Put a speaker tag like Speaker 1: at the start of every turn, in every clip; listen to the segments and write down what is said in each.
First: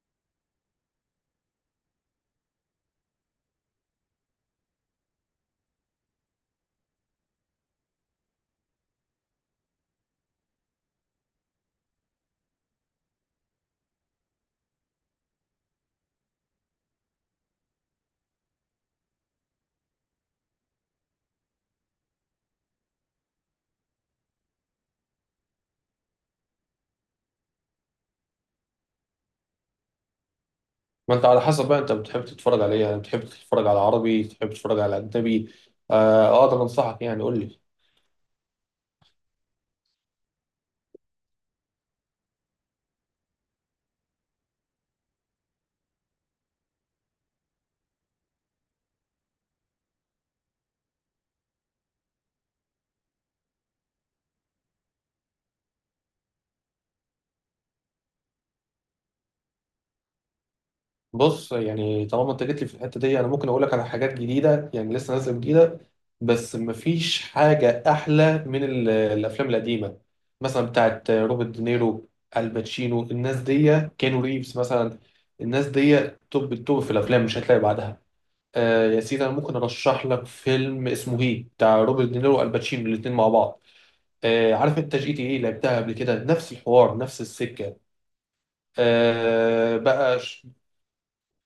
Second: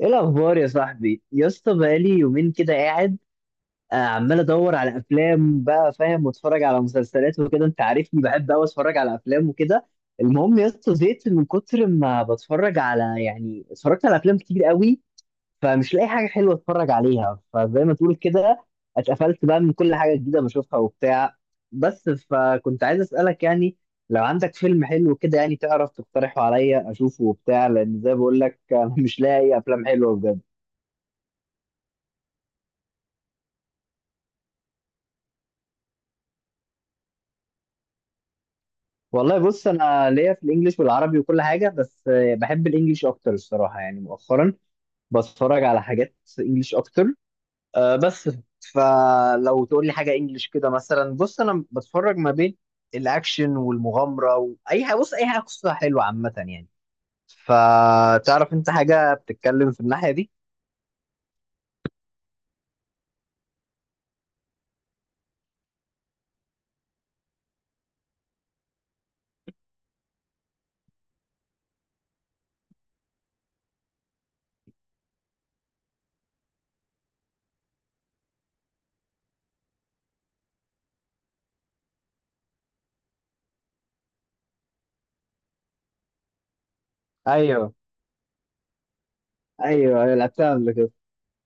Speaker 1: ايه الاخبار يا صاحبي يا اسطى؟ بقالي يومين كده قاعد. عمال ادور على افلام، بقى فاهم، واتفرج على مسلسلات وكده. انت عارفني بحب قوي اتفرج على افلام وكده. المهم يا اسطى، زهقت من كتر ما بتفرج على اتفرجت على افلام كتير قوي، فمش لاقي حاجه حلوه اتفرج عليها، فزي ما تقول كده اتقفلت بقى من كل حاجه جديده بشوفها وبتاع. بس فكنت عايز اسالك، يعني لو عندك فيلم حلو كده يعني، تعرف تقترحه عليا اشوفه وبتاع، لان زي ما بقول لك مش لاقي افلام حلوه بجد.
Speaker 2: ما انت على حسب بقى، انت بتحب تتفرج على ايه؟ يعني بتحب تتفرج على عربي، بتحب تتفرج على اجنبي؟ آه. آه، اقدر انصحك، يعني قول لي.
Speaker 1: والله بص، انا ليا في الانجليش والعربي وكل حاجه، بس بحب الانجليش اكتر الصراحه، يعني مؤخرا بتفرج على حاجات انجليش اكتر. بس فلو تقول لي حاجه انجليش كده مثلا، بص انا بتفرج ما بين الاكشن والمغامره، واي حاجه، بص اي حاجه قصه حلوه عامه يعني. فتعرف انت حاجه بتتكلم في الناحيه دي؟
Speaker 2: بص، يعني طالما انت جيت لي في الحته دي، انا ممكن اقول لك على حاجات جديده، يعني لسه نازله جديده. بس مفيش حاجه احلى من الافلام القديمه، مثلا بتاعت روبرت دينيرو، الباتشينو، الناس دي، كانو ريفز مثلا. الناس دي توب التوب في الافلام، مش هتلاقي بعدها. آه يا سيدي، انا ممكن ارشح لك فيلم اسمه هي، بتاع روبرت دينيرو والباتشينو الاثنين مع بعض. آه، عارف انت جي تي ايه؟ لعبتها قبل كده، نفس الحوار نفس
Speaker 1: ايوه.
Speaker 2: السكه.
Speaker 1: ايوه، أيوة،
Speaker 2: بقى
Speaker 1: لعبتها قبل كده.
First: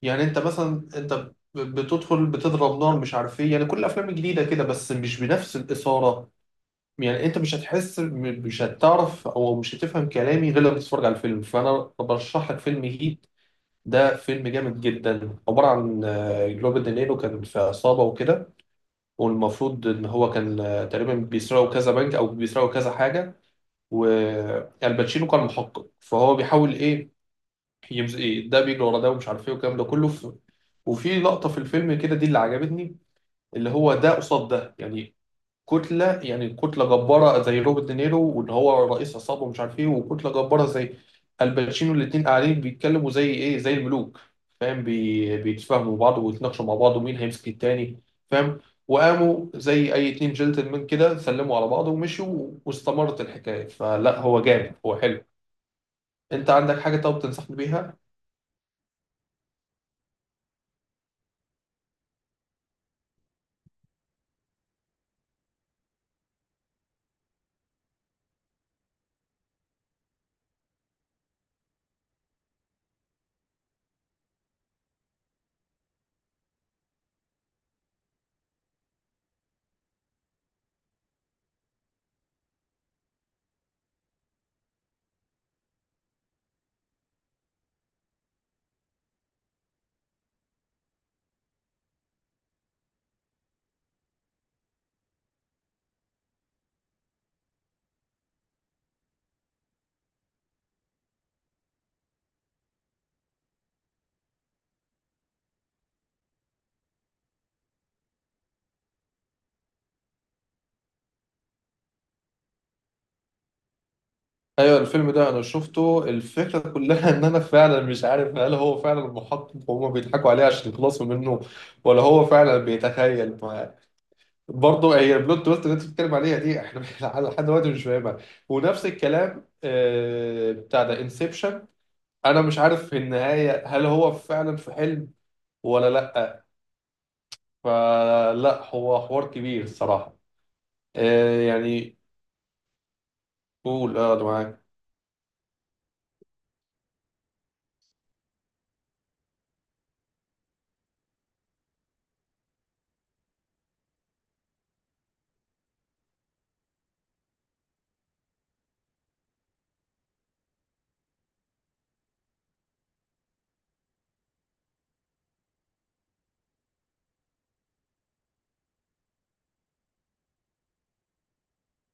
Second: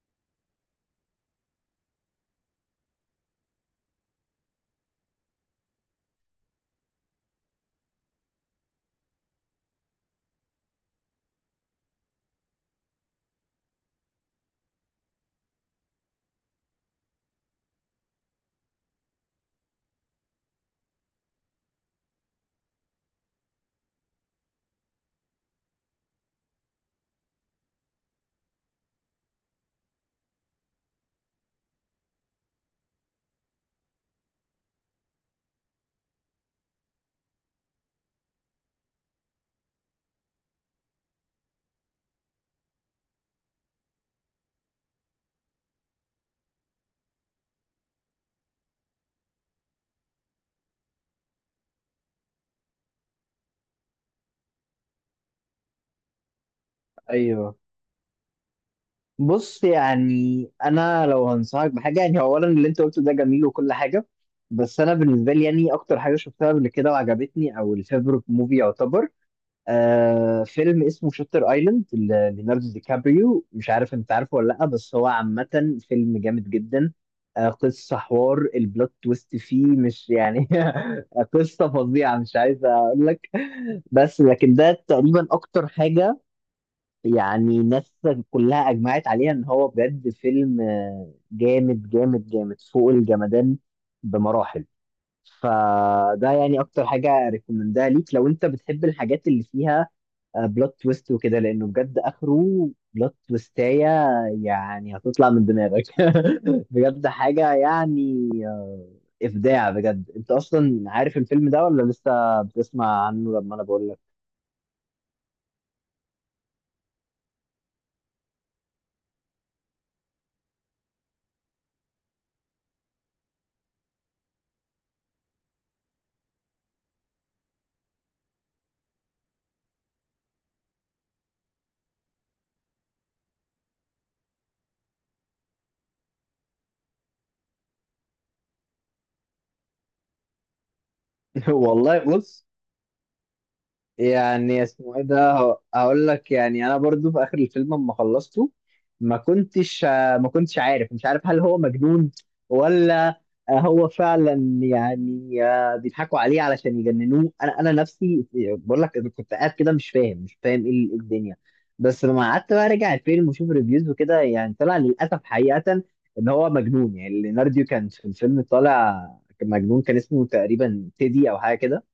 Speaker 2: يعني انت مثلا، انت بتدخل، بتضرب نار، مش عارف ايه، يعني كل الافلام الجديده كده، بس مش بنفس الاثاره. يعني انت مش هتحس م- مش هتعرف او مش هتفهم كلامي غير لما تتفرج على الفيلم. فانا برشح لك فيلم هيت. ده فيلم جامد جدا، عباره عن روبرت دينيرو كان في عصابه وكده. والمفروض ان هو كان تقريبا بيسرقوا كذا بنك او بيسرقوا كذا حاجه. والباتشينو كان محقق، فهو بيحاول ايه؟ ايه ده، بيجري ورا ده ومش عارف ايه والكلام ده كله وفي لقطة في الفيلم كده، دي اللي عجبتني، اللي هو ده قصاد ده، يعني كتلة، يعني كتلة جبارة زي روبرت دينيرو واللي هو رئيس عصابة ومش عارف ايه، وكتلة جبارة زي الباتشينو. الاتنين قاعدين بيتكلموا زي ايه؟ زي الملوك. فاهم؟ بيتفاهموا بعض ويتناقشوا مع بعض ومين هيمسك التاني. فاهم؟ وقاموا زي اي اتنين جنتلمان كده، سلموا على بعض ومشوا، واستمرت الحكاية. فلا، هو جامد، هو حلو. انت عندك حاجة طب
Speaker 1: ايوه.
Speaker 2: تنصحني بيها؟
Speaker 1: بص يعني، انا لو هنصحك بحاجه يعني، اولا اللي انت قلته ده جميل وكل حاجه، بس انا بالنسبه لي يعني، اكتر حاجه شفتها قبل كده وعجبتني او الفيفورت موفي يعتبر، آه، فيلم اسمه شاتر ايلاند، ليوناردو دي كابريو. مش عارف انت عارفه ولا لا، بس هو عامه فيلم جامد جدا. آه، قصه حوار البلوت تويست فيه مش يعني قصه فظيعه، مش عايز اقول لك. بس لكن ده تقريبا اكتر حاجه يعني الناس كلها اجمعت عليها ان هو بجد فيلم جامد جامد فوق الجمدان بمراحل. فده يعني اكتر حاجه ريكومندها ليك لو انت بتحب الحاجات اللي فيها بلوت تويست وكده، لانه بجد اخره بلوت تويستايه يعني، هتطلع من دماغك بجد حاجه يعني ابداع بجد. انت اصلا عارف الفيلم ده ولا لسه بتسمع عنه لما انا بقول لك؟
Speaker 2: ايوه، الفيلم ده انا شفته. الفكره كلها ان انا فعلا مش عارف، هل هو فعلا محقق وهما بيضحكوا عليه عشان يخلصوا منه، ولا هو فعلا بيتخيل معاه؟ برضه هي البلوت تويست اللي انت بتتكلم عليها دي، احنا لحد دلوقتي مش فاهمها. ونفس الكلام بتاع ده انسبشن. انا مش عارف في النهايه هل هو فعلا في حلم ولا لا. فلا، هو حوار كبير الصراحه. يعني،
Speaker 1: والله بص،
Speaker 2: قول اه، أنا
Speaker 1: يعني
Speaker 2: معاك.
Speaker 1: اسمه ايه ده هقول لك. يعني انا برضو في اخر الفيلم لما خلصته ما كنتش ما كنتش عارف، مش عارف هل هو مجنون ولا هو فعلا يعني بيضحكوا عليه علشان يجننوه. انا نفسي بقول لك أنا كنت قاعد كده مش فاهم إيه الدنيا. بس لما قعدت بقى راجع الفيلم وشوف ريفيوز وكده، يعني طلع للاسف حقيقة ان هو مجنون. يعني ليوناردو كان في الفيلم طالع مجنون، كان اسمه تقريبا تيدي او حاجة كده.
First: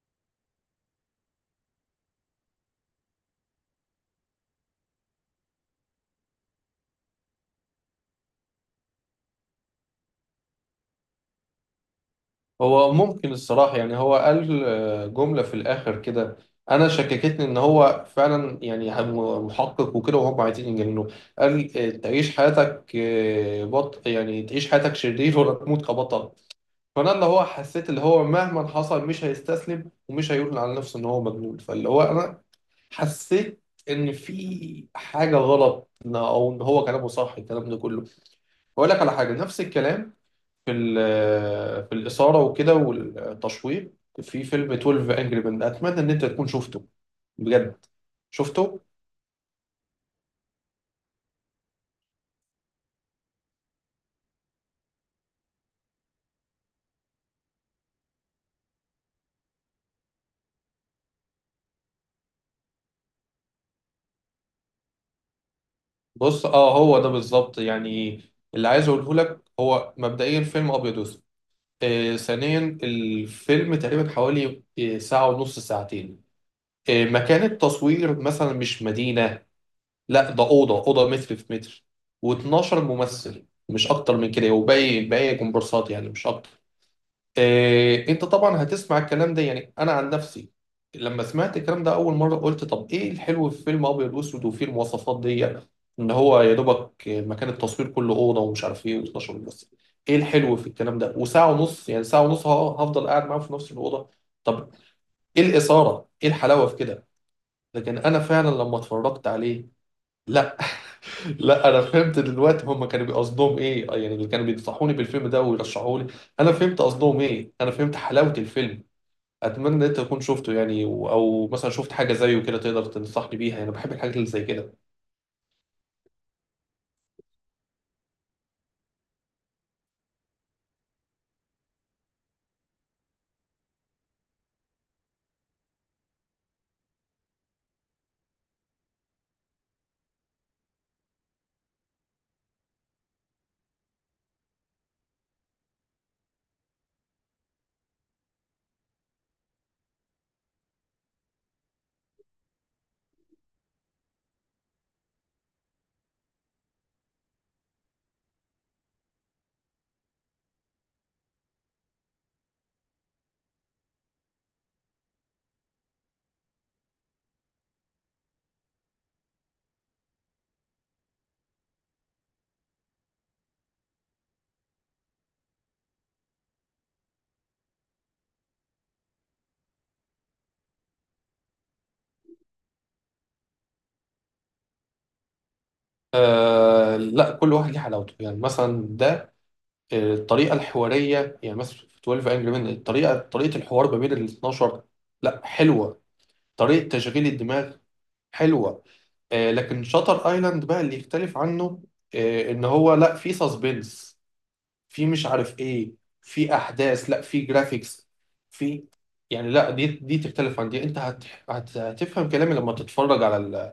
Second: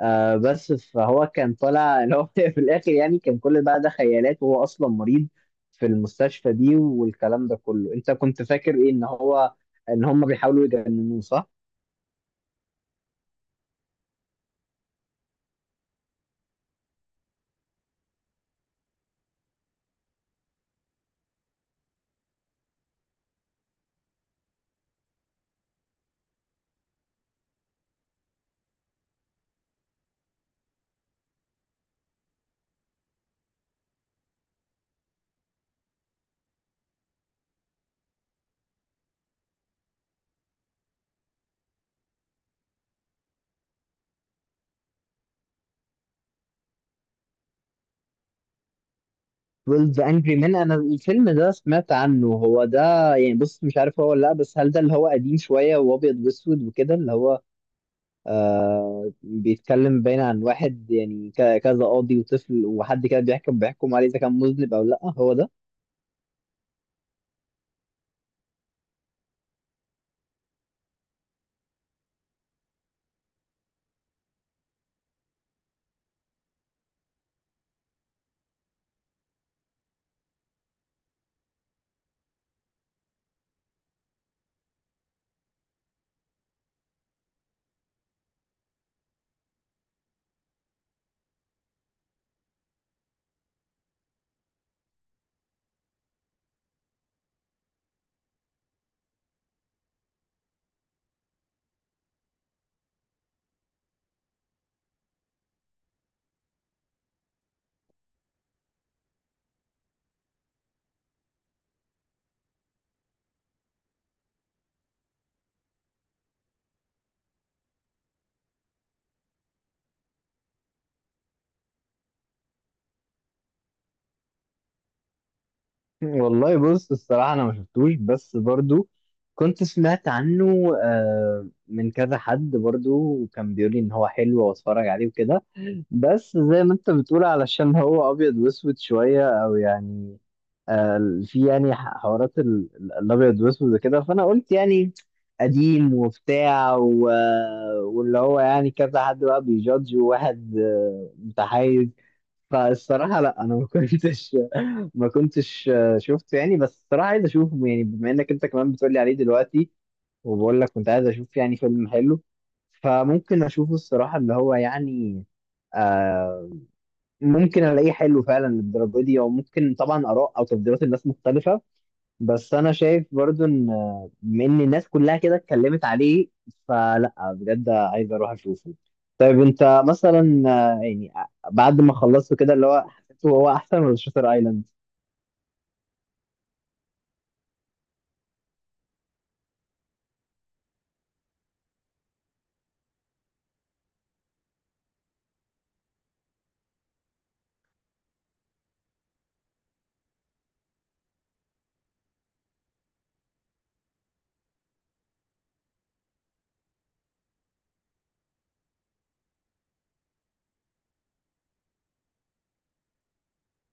Speaker 1: بس فهو كان طالع اللي هو في الاخر يعني كان كل بقى ده خيالات، وهو اصلا مريض في المستشفى دي والكلام ده كله. انت كنت فاكر ايه، ان هم بيحاولوا يجننوه صح؟
Speaker 2: هو ممكن الصراحة، يعني هو قال جملة في الآخر كده، أنا شككتني إن هو فعلا، يعني محقق وكده، وهم عايزين يجننوه. قال تعيش حياتك، يعني تعيش حياتك شرير ولا تموت كبطل. فأنا اللي هو حسيت، اللي هو مهما حصل مش هيستسلم ومش هيقول على نفسه إن هو مجنون. فاللي هو أنا حسيت إن في حاجة غلط، أو إن هو كلامه صح، الكلام ده كله. بقول لك على حاجة نفس الكلام، في الإثارة وكده والتشويق، في فيلم 12 انجري مان، أتمنى إن أنت تكون شفته بجد. شفته؟
Speaker 1: 12 Angry Men، انا الفيلم ده سمعت عنه. هو ده يعني، بص مش عارف هو ولا لا، بس هل ده اللي هو قديم شوية وابيض واسود وكده، اللي هو آه بيتكلم باين عن واحد يعني، كذا قاضي وطفل وحد كده بيحكم عليه اذا كان مذنب او لا، هو ده؟
Speaker 2: بص، هو ده بالظبط. يعني اللي عايز اقوله لك، هو مبدئيا فيلم ابيض واسود. ثانيا، الفيلم تقريبا حوالي ساعة ونص، ساعتين. مكان التصوير مثلا مش مدينة، لا، ده أوضة، أوضة متر في متر. و12 ممثل مش أكتر من كده، وباقي كومبارسات يعني، مش أكتر. إيه؟ انت طبعا هتسمع الكلام ده، يعني انا عن نفسي لما سمعت الكلام ده اول مره، قلت طب ايه الحلو في فيلم ابيض واسود وفيه المواصفات دي؟ ان هو يا دوبك مكان التصوير كله اوضه ومش عارف ايه، و12 ممثل. ايه الحلو في الكلام ده؟ وساعه ونص، يعني ساعه ونص هفضل قاعد معاهم في نفس الاوضه. طب ايه الاثاره؟ ايه الحلاوه في كده؟ لكن انا فعلا لما اتفرجت عليه، لا، لا، انا فهمت دلوقتي هم كانوا بيقصدهم ايه، يعني اللي كانوا بينصحوني بالفيلم ده ويرشحوا لي. انا فهمت قصدهم ايه، انا فهمت حلاوه الفيلم. اتمنى ان انت تكون شفته، يعني او مثلا شفت حاجه زيه كده تقدر تنصحني بيها، يعني انا بحب الحاجات اللي زي كده.
Speaker 1: والله بص الصراحة، أنا ما شفتوش، بس برضو كنت سمعت عنه من كذا حد برضو، وكان بيقول لي إن هو حلو وأتفرج عليه وكده. بس زي ما أنت بتقول، علشان هو أبيض وأسود شوية، أو يعني في يعني حوارات الأبيض وأسود وكده، فأنا قلت يعني قديم وبتاع، و... واللي هو يعني كذا حد بقى بيجادج، وواحد متحيز. فالصراحة لا، أنا ما كنتش شفته يعني، بس الصراحة عايز اشوفه يعني، بما انك انت كمان بتقولي عليه دلوقتي، وبقول لك كنت عايز اشوف يعني فيلم حلو، فممكن اشوفه الصراحة. اللي هو يعني آه ممكن الاقيه حلو فعلا للدرجة دي، او ممكن طبعا اراء او تفضيلات الناس مختلفة. بس انا شايف برضو ان بما ان الناس كلها كده اتكلمت عليه، فلا بجد عايز اروح اشوفه. طيب انت مثلا بعد ما خلصته كده اللي هو حسيته، هو احسن ولا شاتر ايلاند؟
Speaker 2: آه لا، كل واحد ليه حلاوته. يعني مثلا ده، الطريقه الحواريه، يعني مثلا في 12 انجري مان، الطريقه، طريقه الحوار ما بين ال 12، لا، حلوه. طريقه تشغيل الدماغ حلوه. لكن شاتر ايلاند بقى اللي يختلف عنه، ان هو لا، في سسبنس، في مش عارف ايه، في احداث، لا في جرافيكس، في، يعني لا، دي تختلف عن دي. انت هتفهم كلامي لما تتفرج على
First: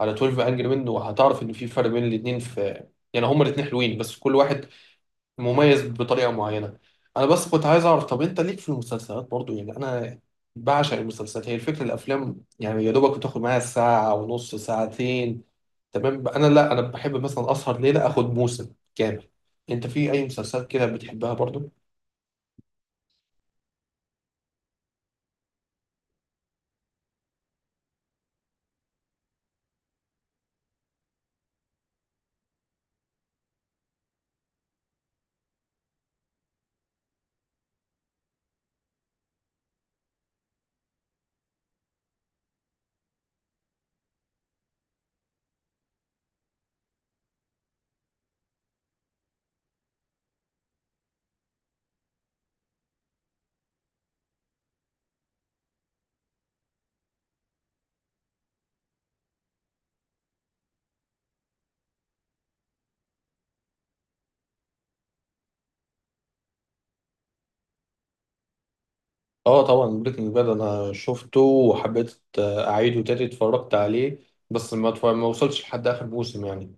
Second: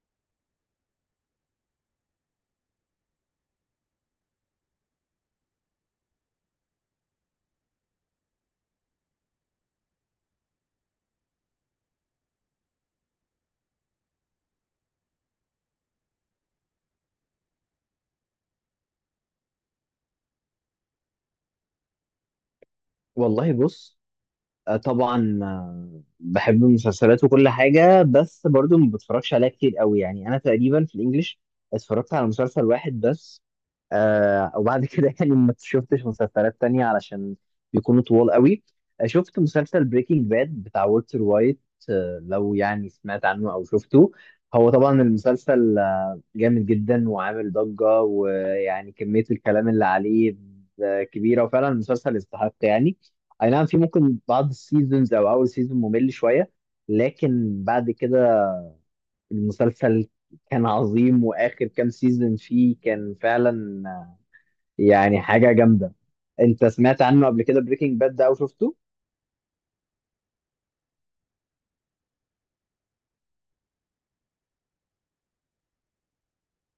Speaker 2: على 12 انجري مان، وهتعرف ان في فرق بين الاثنين، في يعني هما الاثنين حلوين، بس كل واحد مميز بطريقه معينه. انا بس كنت عايز اعرف، طب انت ليك في المسلسلات برضو؟ يعني انا بعشق المسلسلات. هي الفكره، الافلام يعني يا دوبك بتاخد معايا ساعه ونص، ساعتين، تمام. انا لا، انا بحب مثلا اسهر ليله، اخد موسم كامل. انت في اي مسلسلات كده بتحبها برضو؟
Speaker 1: والله بص، طبعا بحب المسلسلات وكل حاجة، بس برضو ما بتفرجش عليها كتير قوي. يعني أنا تقريبا في الإنجليش اتفرجت على مسلسل واحد بس، آه، وبعد كده يعني ما شفتش مسلسلات تانية علشان بيكونوا طوال قوي. شفت مسلسل بريكنج باد بتاع والتر وايت. آه، لو يعني سمعت عنه أو شفته، هو طبعا المسلسل جامد جدا وعامل ضجة، ويعني كمية الكلام اللي عليه كبيرة، وفعلا المسلسل يستحق يعني. أي نعم، في ممكن بعض السيزونز أو أول سيزون ممل شوية، لكن بعد كده المسلسل كان عظيم، وآخر كام سيزون فيه كان فعلا يعني حاجة جامدة. أنت سمعت عنه قبل كده بريكنج باد ده أو شفته؟
Speaker 2: اه طبعا، بريكنج باد انا شفته وحبيت اعيده تاني، اتفرجت عليه. بس ما وصلتش لحد اخر موسم يعني.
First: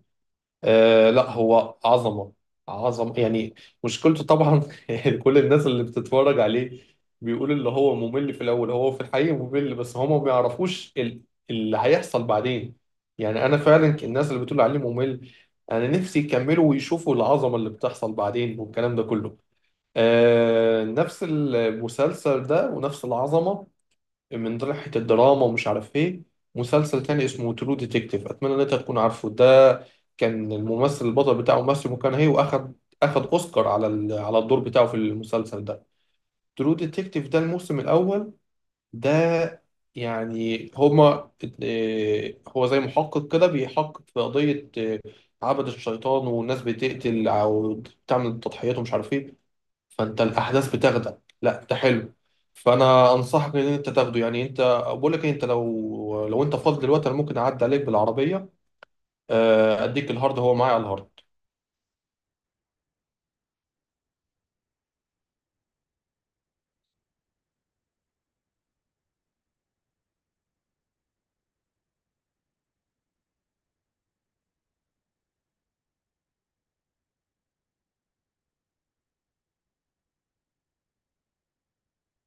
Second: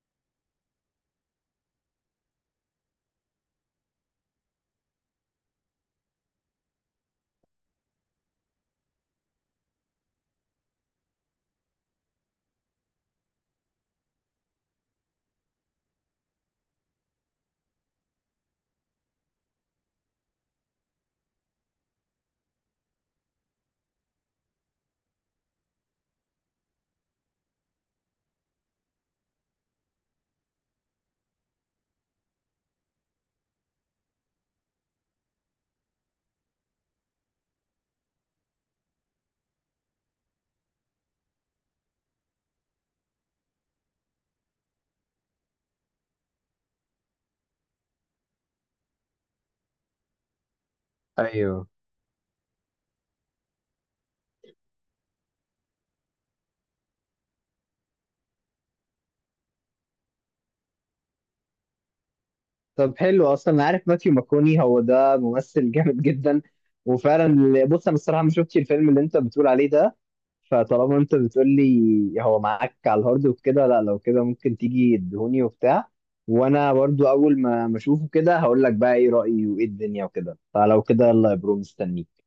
Speaker 2: آه لا، هو عظمة، عظمة يعني. مشكلته طبعا كل الناس اللي بتتفرج عليه بيقول اللي هو ممل في الأول. هو في الحقيقة ممل، بس هما ما بيعرفوش اللي هيحصل بعدين. يعني أنا فعلا الناس اللي بتقول عليه ممل، أنا نفسي يكملوا ويشوفوا العظمة اللي بتحصل بعدين والكلام ده كله. آه، نفس المسلسل ده ونفس العظمة من ناحية الدراما ومش عارف ايه. مسلسل تاني اسمه ترو ديتكتيف، اتمنى ان انت تكون عارفه ده. كان الممثل البطل بتاعه ماسيو مكانهي، واخد اوسكار على على الدور بتاعه في المسلسل ده. ترو ديتكتيف ده الموسم الاول ده، يعني هما، هو زي محقق كده بيحقق في قضية، عبد الشيطان، والناس بتقتل او بتعمل تضحيات ومش عارف ايه. فانت الاحداث بتاخدك، لا
Speaker 1: ايوه.
Speaker 2: ده حلو. فانا انصحك ان انت تاخده. يعني انت، بقول لك إيه، انت لو انت فاضي دلوقتي، انا ممكن اعدي عليك بالعربيه، آه، اديك الهارد. هو معايا على الهارد.
Speaker 1: طب حلو. اصلا انا عارف ماثيو ماكوني، هو ده ممثل جامد جدا. وفعلا بص انا الصراحه ما شفتش الفيلم اللي انت بتقول عليه ده، فطالما انت بتقول لي هو معاك على الهارد وكده، لا لو كده ممكن تيجي تدهوني وبتاع، وانا برضو اول ما اشوفه كده هقول لك بقى ايه رأيي وايه الدنيا وكده، فلو كده يلا يا برو، مستنيك.